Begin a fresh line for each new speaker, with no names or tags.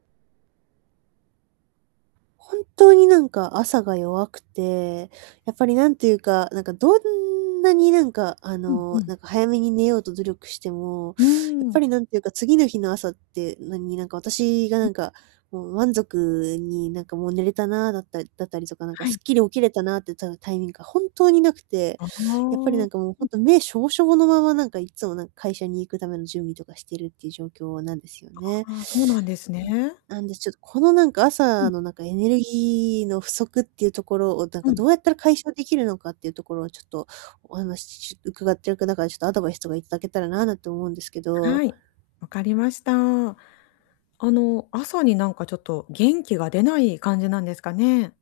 本当に、何か朝が弱くて、やっぱり何て言うか、なんかどんなに何かあ
うんう
の、
ん。
なんか早めに寝ようと努力しても、
うー
やっぱ
ん。
り何て言うか、次の日の朝って何何か私がなんか、もう満足に何かもう寝れたなだったりだったりとか、何か
は
す
い。
っきり起きれたなってたタイミングが本当に無くて、
ああ、
やっぱり
うん。
なんかもうほんと、目しょぼしょぼのまま何かいつもなんか会社に行くための準備とかしてるっていう状況なんですよね。
ああ、そうなんです
うん、
ね。
なんで、ちょっと、このなんか
う
朝
ん。
のなんかエネルギーの不足っていうところをなんか
はい。
どうやったら解消できるのかっていうところをちょっと、お話伺ってるから、ちょっとアドバイスとか頂けたらななんて思うんですけど。
はい。わかりました。あの、朝になんかちょっと元気が出ない感じなんですかね？